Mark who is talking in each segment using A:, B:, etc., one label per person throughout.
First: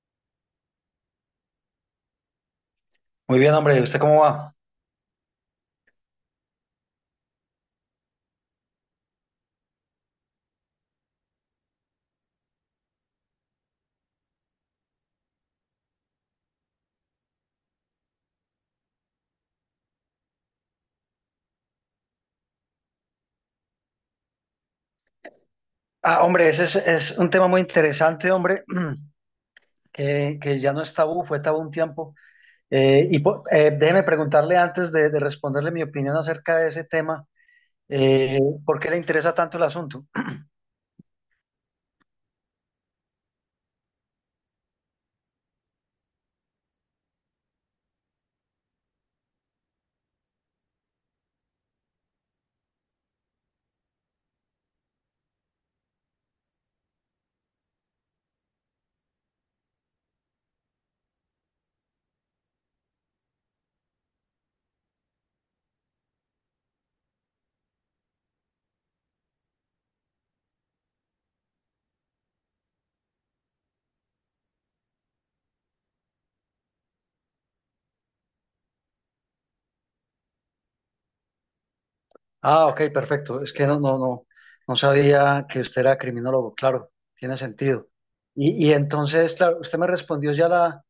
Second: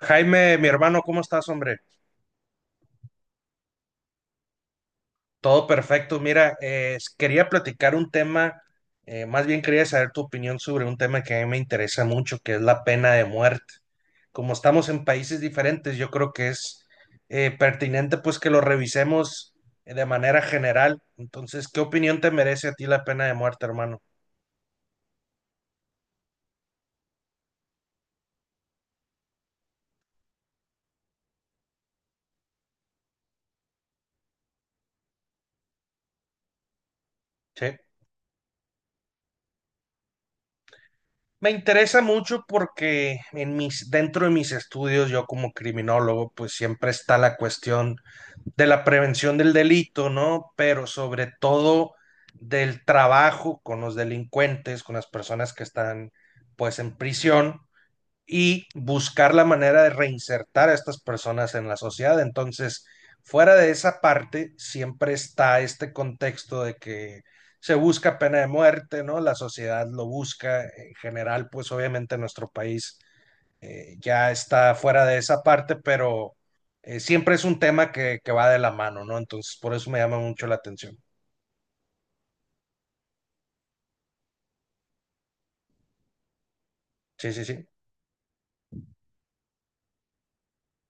A: Jaime, mi hermano, ¿cómo estás, hombre?
B: Muy bien, hombre, ¿usted cómo va?
A: Todo perfecto. Mira, quería platicar un tema, más bien quería saber tu opinión sobre un tema que a mí me interesa mucho, que es la pena de muerte. Como estamos en países diferentes, yo creo que es pertinente pues que lo revisemos de manera general. Entonces, ¿qué opinión te merece a ti la pena de muerte, hermano?
B: Ah, hombre, ese es un tema muy interesante, hombre, que ya no es tabú, fue tabú un tiempo. Déjeme preguntarle antes de responderle mi opinión acerca de ese tema,
A: Sí.
B: eh, ¿por qué le interesa tanto el asunto?
A: Me interesa mucho porque en mis, dentro de mis estudios, yo como criminólogo, pues siempre está la cuestión de la prevención del delito, ¿no? Pero sobre todo del trabajo con los delincuentes, con las personas que están pues en prisión y buscar la manera de reinsertar a estas personas en la sociedad. Entonces, fuera de esa parte, siempre está este contexto de que se busca pena de muerte, ¿no? La sociedad lo busca. En general, pues obviamente nuestro país ya está fuera de esa parte, pero siempre es un tema que va de la mano, ¿no? Entonces, por eso me llama mucho la atención.
B: Ah, ok, perfecto. Es que no, no sabía que usted era criminólogo, claro,
A: Sí,
B: tiene
A: sí, sí.
B: sentido. Y entonces, claro, usted me respondió ya la,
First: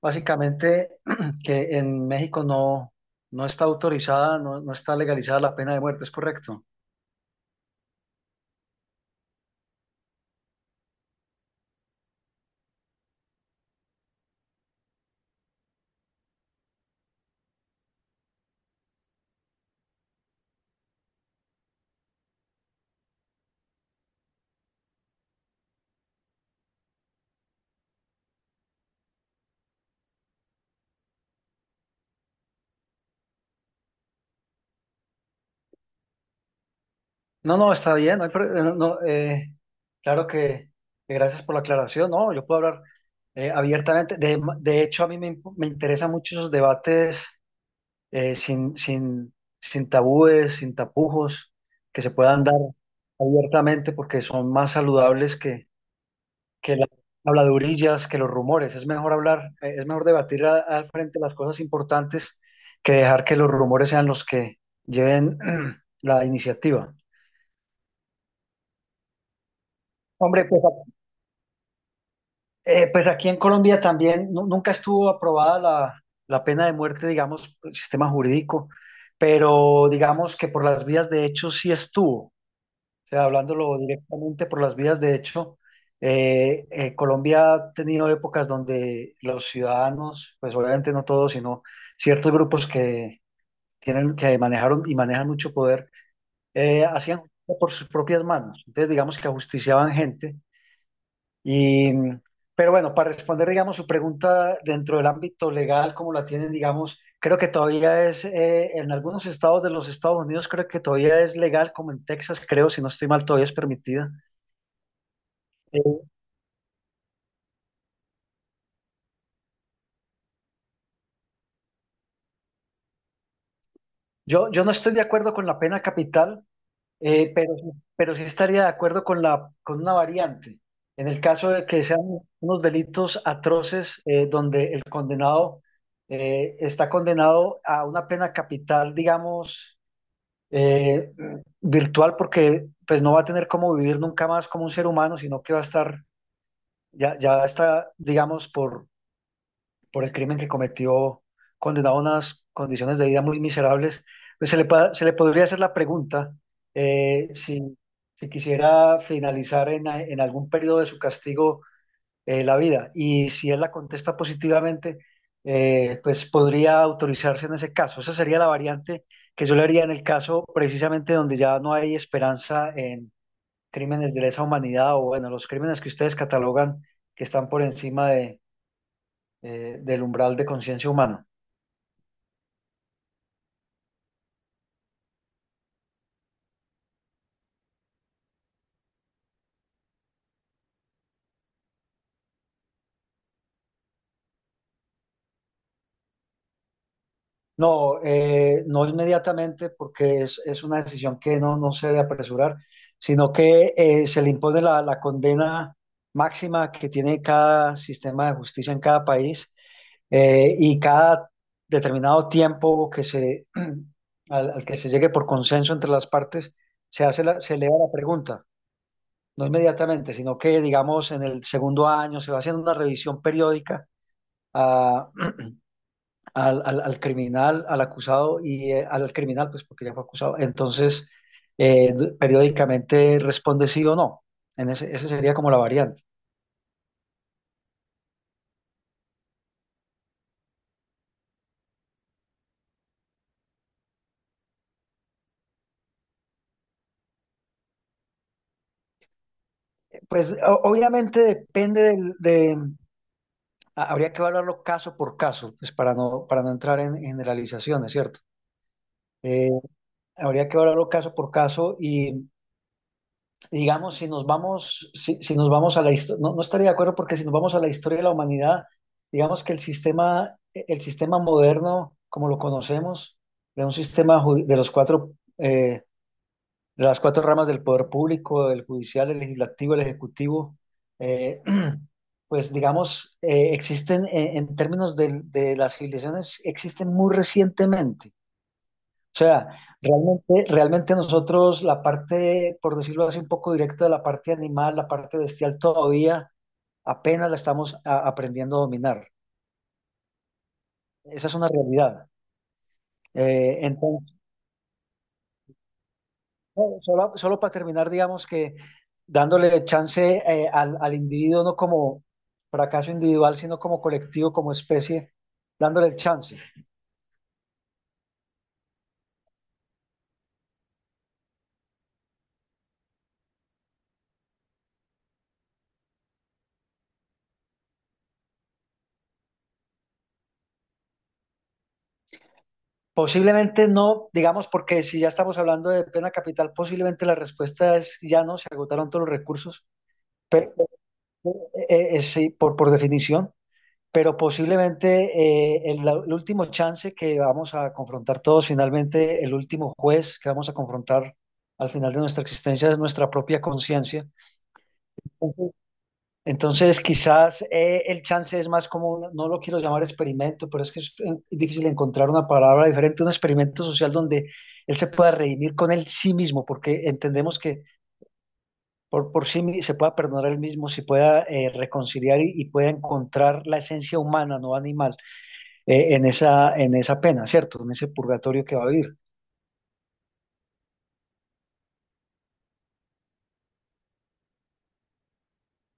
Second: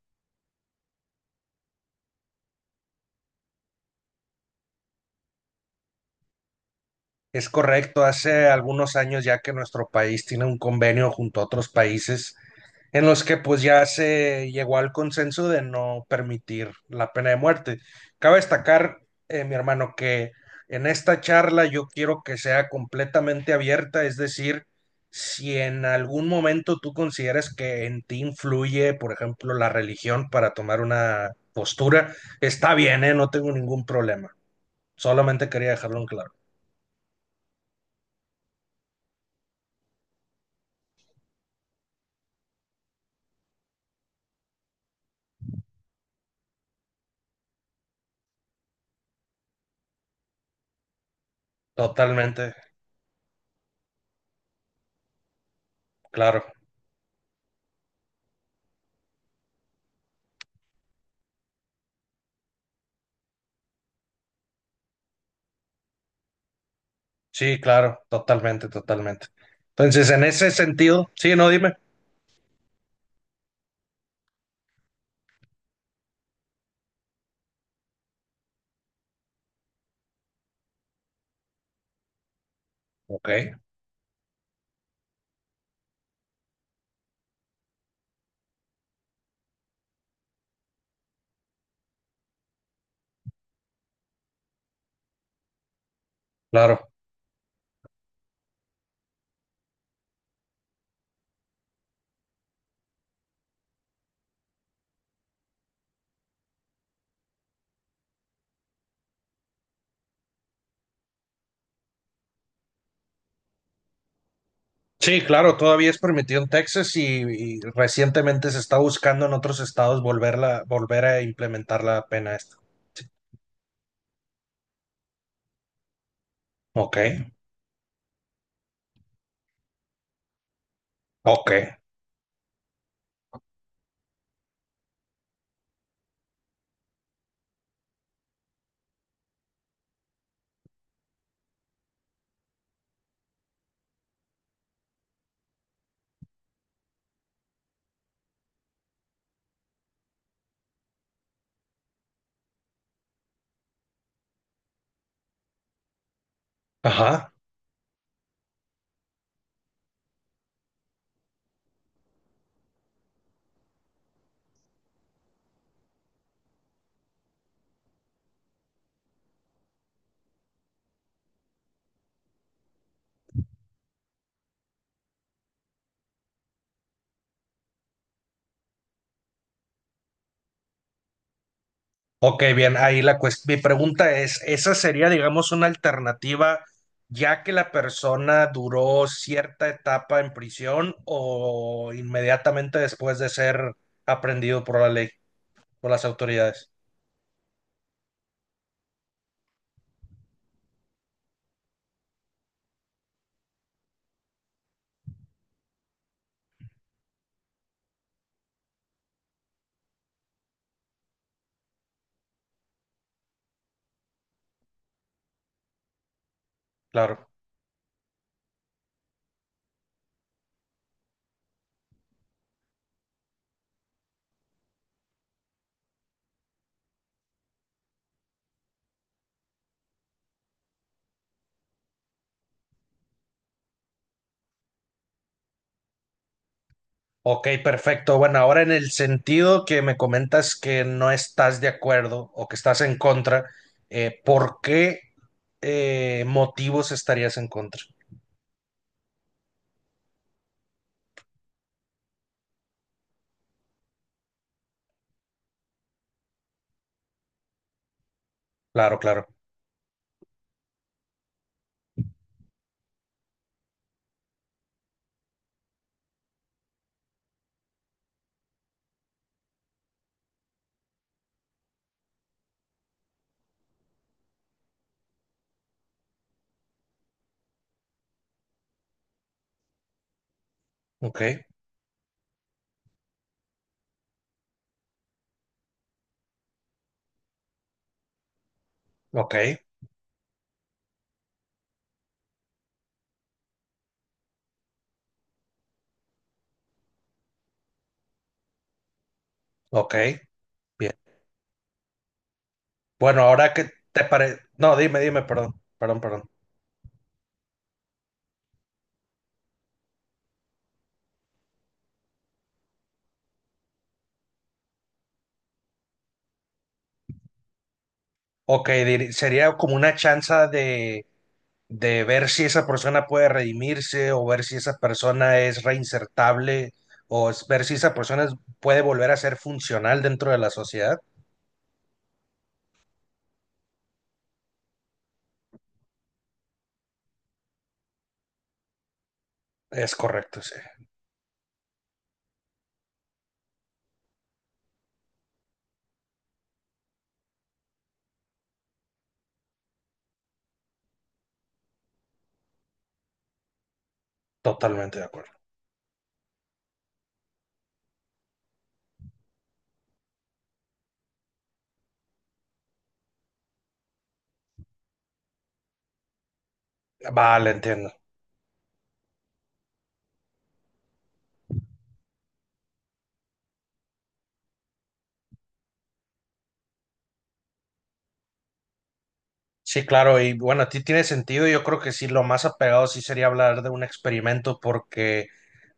B: básicamente que en México no está autorizada, no está legalizada la pena de muerte, ¿es correcto?
A: Es correcto, hace algunos años ya que nuestro país tiene un convenio junto a otros países en los que pues ya se llegó al consenso de no permitir la pena de muerte. Cabe destacar, mi hermano, que en esta charla yo quiero que sea completamente abierta, es decir, si en algún momento tú consideras que en ti influye, por ejemplo, la religión para tomar una postura, está bien, ¿eh? No tengo ningún problema. Solamente quería dejarlo en claro.
B: No, no, está bien. No, hay pro- no, Claro que gracias por la aclaración. No, yo puedo hablar abiertamente. De hecho, a mí me, imp- me interesan mucho esos debates eh, sin, sin, sin tabúes, sin tapujos, que se puedan
A: Totalmente,
B: dar abiertamente porque son más saludables
A: claro.
B: que las habladurillas, que los rumores. Es mejor hablar, es mejor debatir al frente las cosas importantes que dejar que los rumores sean los que lleven la iniciativa.
A: Sí, claro, totalmente, totalmente. Entonces, en
B: Hombre,
A: ese
B: pues
A: sentido, sí, no, dime.
B: Pues aquí en Colombia también nunca estuvo aprobada la pena de muerte, digamos, por el sistema jurídico, pero digamos que por las vías de hecho sí estuvo. O sea,
A: Ok,
B: hablándolo directamente por las vías de hecho, Colombia ha tenido épocas donde los ciudadanos, pues obviamente no todos, sino ciertos grupos que tienen, que manejaron y manejan mucho poder,
A: claro.
B: hacían justicia por sus propias manos. Entonces, digamos que ajusticiaban gente y, pero bueno, para responder, digamos, su pregunta dentro del ámbito legal, como la tienen, digamos, creo que todavía es, en algunos estados de los Estados Unidos, creo que todavía es legal, como en Texas, creo, si no estoy mal, todavía es permitida.
A: Sí, claro, todavía es
B: Eh,
A: permitido en Texas y recientemente se está buscando en otros estados volverla, volver a implementar la pena esta. Sí.
B: yo no estoy de acuerdo con la pena capital,
A: Ok,
B: eh, pero, pero sí estaría de acuerdo con con una variante. En el
A: ok,
B: caso de que sean unos delitos atroces, donde el condenado está condenado a una pena capital, digamos, eh, virtual, porque pues no va a tener cómo vivir nunca más como un ser humano, sino que va a estar, ya está, digamos, por el crimen que cometió, condenado a unas condiciones de vida muy miserables, pues se le podría hacer la pregunta
A: ajá.
B: si, si quisiera finalizar en algún periodo de su castigo la vida. Y si él la contesta positivamente, pues podría autorizarse en ese caso. Esa sería la variante que yo le haría en el caso precisamente donde ya no hay esperanza en crímenes de lesa humanidad, o bueno, los crímenes que ustedes catalogan que están por encima de, del umbral de conciencia humana.
A: Ok, bien, ahí la cuestión. Mi pregunta es, ¿esa sería, digamos, una alternativa ya que la persona duró cierta etapa en prisión o inmediatamente después de ser aprendido por la ley, por las autoridades?
B: No, no inmediatamente, porque es una decisión que no se debe apresurar, sino que se le impone la condena máxima que tiene cada sistema de justicia en cada país, y cada determinado tiempo que se, al que se llegue por consenso entre las partes, se hace
A: Claro.
B: la, se eleva la pregunta, no inmediatamente, sino que digamos en el segundo año se va haciendo una revisión periódica a, al criminal, al acusado, y al criminal, pues porque ya fue acusado. Entonces, periódicamente responde sí o no. Esa sería como la variante.
A: Ok, perfecto. Bueno, ahora en el sentido que me comentas que no estás de acuerdo o que estás en contra, ¿por qué motivos estarías en contra?
B: Pues obviamente depende habría que evaluarlo caso por caso, pues para no entrar en generalizaciones, ¿cierto?
A: Claro, claro.
B: Eh, habría que evaluarlo caso por caso y digamos, si nos vamos, si nos vamos a la historia, no, no estaría de acuerdo porque si nos vamos a la historia de la humanidad, digamos que el sistema moderno, como lo conocemos, de un sistema de los cuatro, eh, de las cuatro ramas del poder público, el judicial, el legislativo, el ejecutivo,
A: Ok,
B: eh, pues digamos, existen en términos de las civilizaciones, existen muy recientemente. O
A: ok,
B: sea, realmente, realmente nosotros la parte, por decirlo así, un poco directa de la parte animal, la parte bestial, todavía apenas la estamos aprendiendo a dominar.
A: ok. Bien.
B: Esa es una realidad.
A: Bueno, ahora que te
B: Entonces,
A: parece... No, dime, dime, perdón, perdón, perdón.
B: bueno, solo, solo para terminar, digamos que dándole chance al individuo, no como fracaso individual, sino como colectivo, como especie, dándole el chance.
A: Ok, diri- sería como una chance de ver si esa persona puede redimirse o ver si esa persona es reinsertable o es- ver si esa persona es- puede volver a ser funcional dentro de la sociedad.
B: Posiblemente no, digamos, porque si ya estamos hablando de pena capital, posiblemente la respuesta es ya no, se agotaron todos los recursos.
A: Es correcto, sí.
B: Pero Eh, sí, por definición, pero posiblemente el último chance que vamos a confrontar todos, finalmente el último juez que vamos a confrontar al final de nuestra existencia es nuestra propia conciencia.
A: Totalmente de acuerdo.
B: Entonces, entonces, quizás el chance es más como, no lo quiero llamar experimento, pero es que es difícil encontrar una palabra diferente, un experimento social donde él se pueda redimir con él sí mismo, porque entendemos
A: Vale,
B: que
A: entiendo.
B: se pueda perdonar a él mismo, se pueda reconciliar y pueda encontrar la esencia humana, no animal, en esa pena, ¿cierto? En ese purgatorio que va a vivir.
A: Sí, claro, y bueno, a ti tiene sentido. Yo creo que sí, lo más apegado sí sería hablar de un experimento, porque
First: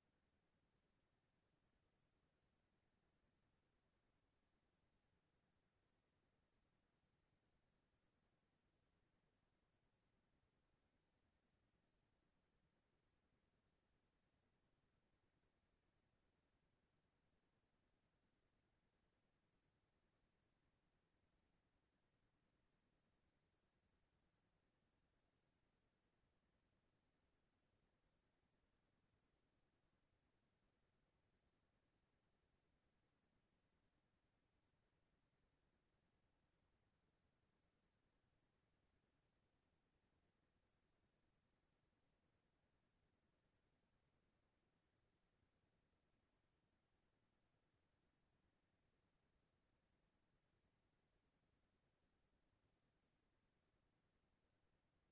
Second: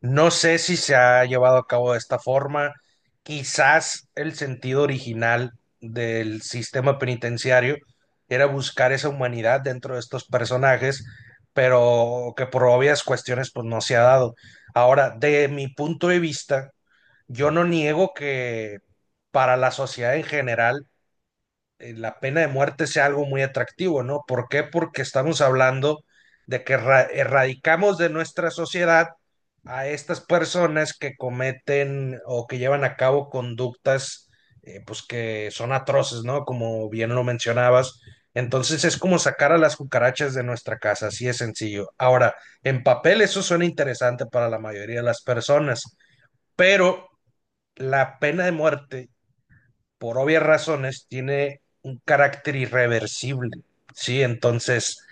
A: no sé si se ha llevado a cabo de esta forma. Quizás el sentido original del sistema penitenciario era buscar esa humanidad dentro de estos personajes, pero que por obvias cuestiones pues no se ha dado. Ahora, de mi punto de vista, yo no niego que para la sociedad en general la pena de muerte sea algo muy atractivo, ¿no? ¿Por qué? Porque estamos hablando de que erra- erradicamos de nuestra sociedad a estas personas que cometen o que llevan a cabo conductas pues que son atroces, ¿no? Como bien lo mencionabas. Entonces es como sacar a las cucarachas de nuestra casa, así es sencillo. Ahora, en papel eso suena interesante para la mayoría de las personas, pero la pena de muerte por obvias razones, tiene un carácter irreversible, ¿sí? Entonces,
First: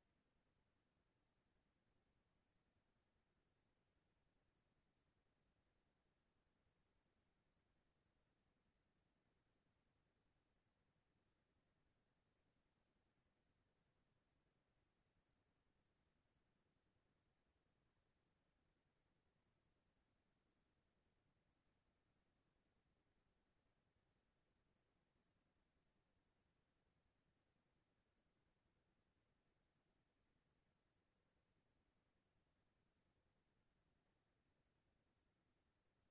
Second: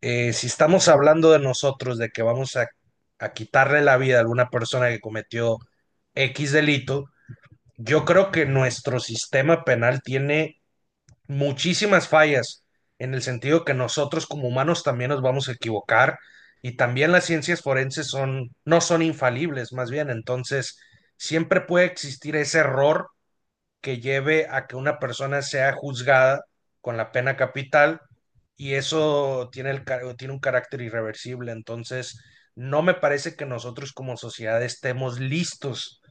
A: si estamos hablando de nosotros, de que vamos a quitarle la vida a alguna persona que cometió X delito, yo creo que nuestro sistema penal tiene muchísimas fallas en el sentido que nosotros como humanos también nos vamos a equivocar y también las ciencias forenses son no son infalibles, más bien, entonces siempre puede existir ese error que lleve a que una persona sea juzgada con la pena capital y eso tiene, el, tiene un carácter irreversible. Entonces, no me parece que nosotros como sociedad estemos listos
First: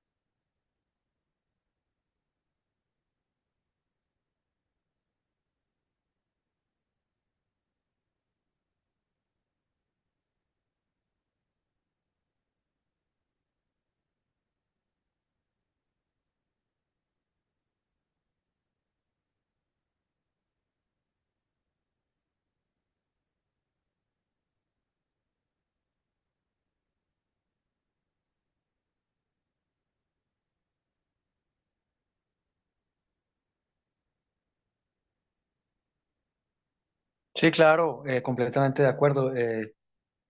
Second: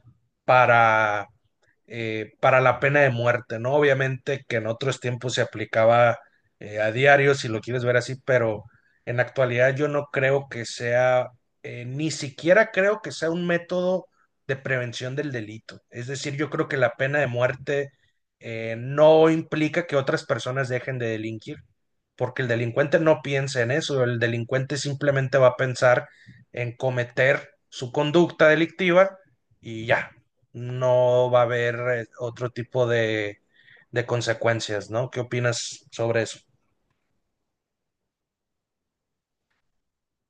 A: para para la pena de muerte, ¿no? Obviamente que en otros tiempos se aplicaba a diario, si lo quieres ver así, pero en la actualidad yo no creo que sea, ni siquiera creo que sea un método de prevención del delito. Es decir, yo creo que la pena de muerte no implica que otras personas dejen de delinquir, porque el delincuente no piensa en eso, el delincuente simplemente va a pensar en cometer su conducta delictiva y ya, no va a haber otro tipo de consecuencias, ¿no? ¿Qué opinas sobre eso?
B: Sí, claro, completamente de acuerdo. eh,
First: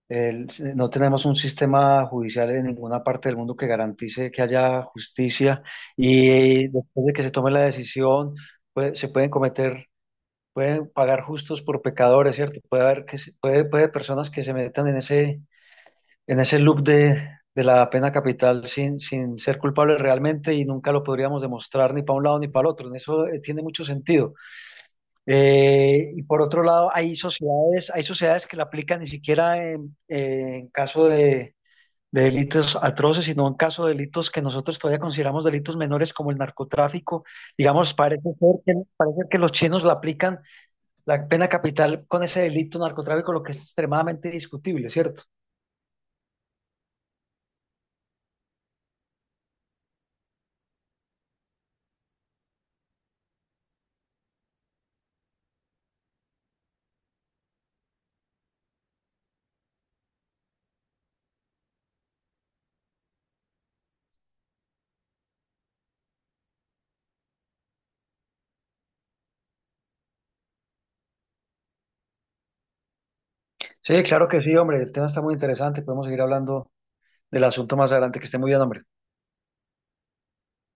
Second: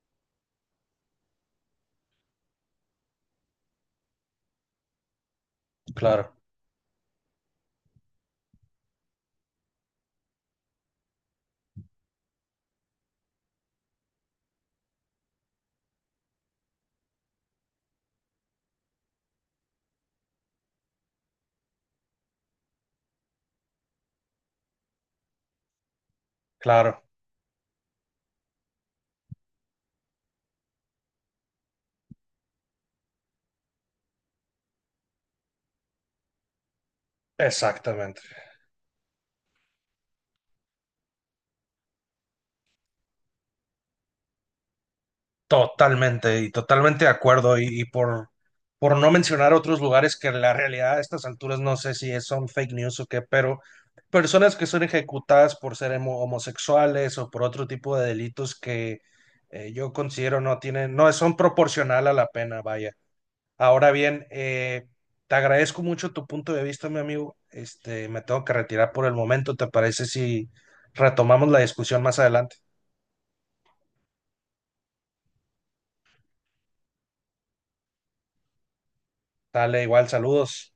B: el- eh, No tenemos un sistema judicial en ninguna parte del mundo que garantice que haya justicia,
A: Claro,
B: y después de que se tome la decisión, pues, se pueden cometer, pueden pagar justos por pecadores, ¿cierto? Puede personas que se metan en ese, en ese loop de la pena capital sin, sin ser culpable realmente, y nunca lo podríamos demostrar ni para un lado ni para el otro. En eso tiene mucho sentido. Y por otro lado,
A: claro,
B: hay sociedades que la aplican ni siquiera en caso de delitos atroces, sino en caso de delitos que nosotros todavía consideramos delitos menores como el narcotráfico. Digamos,
A: exactamente.
B: parece ser que, parece que los chinos la aplican la pena capital con ese delito narcotráfico, lo que es extremadamente discutible, ¿cierto?
A: Totalmente y totalmente de acuerdo. Y por no mencionar otros lugares que en la realidad a estas alturas no sé si es- son fake news o qué, pero personas que son ejecutadas por ser homo- homosexuales o por otro tipo de delitos que yo considero no tienen, no son proporcional a la pena, vaya. Ahora bien, te agradezco mucho tu punto de vista, mi amigo. Este, me tengo que retirar por el momento. ¿Te parece si retomamos la discusión más adelante?
B: Sí, claro que sí, hombre. El tema está muy interesante. Podemos seguir hablando del asunto más adelante. Que esté muy bien, hombre.
A: Dale, igual, saludos.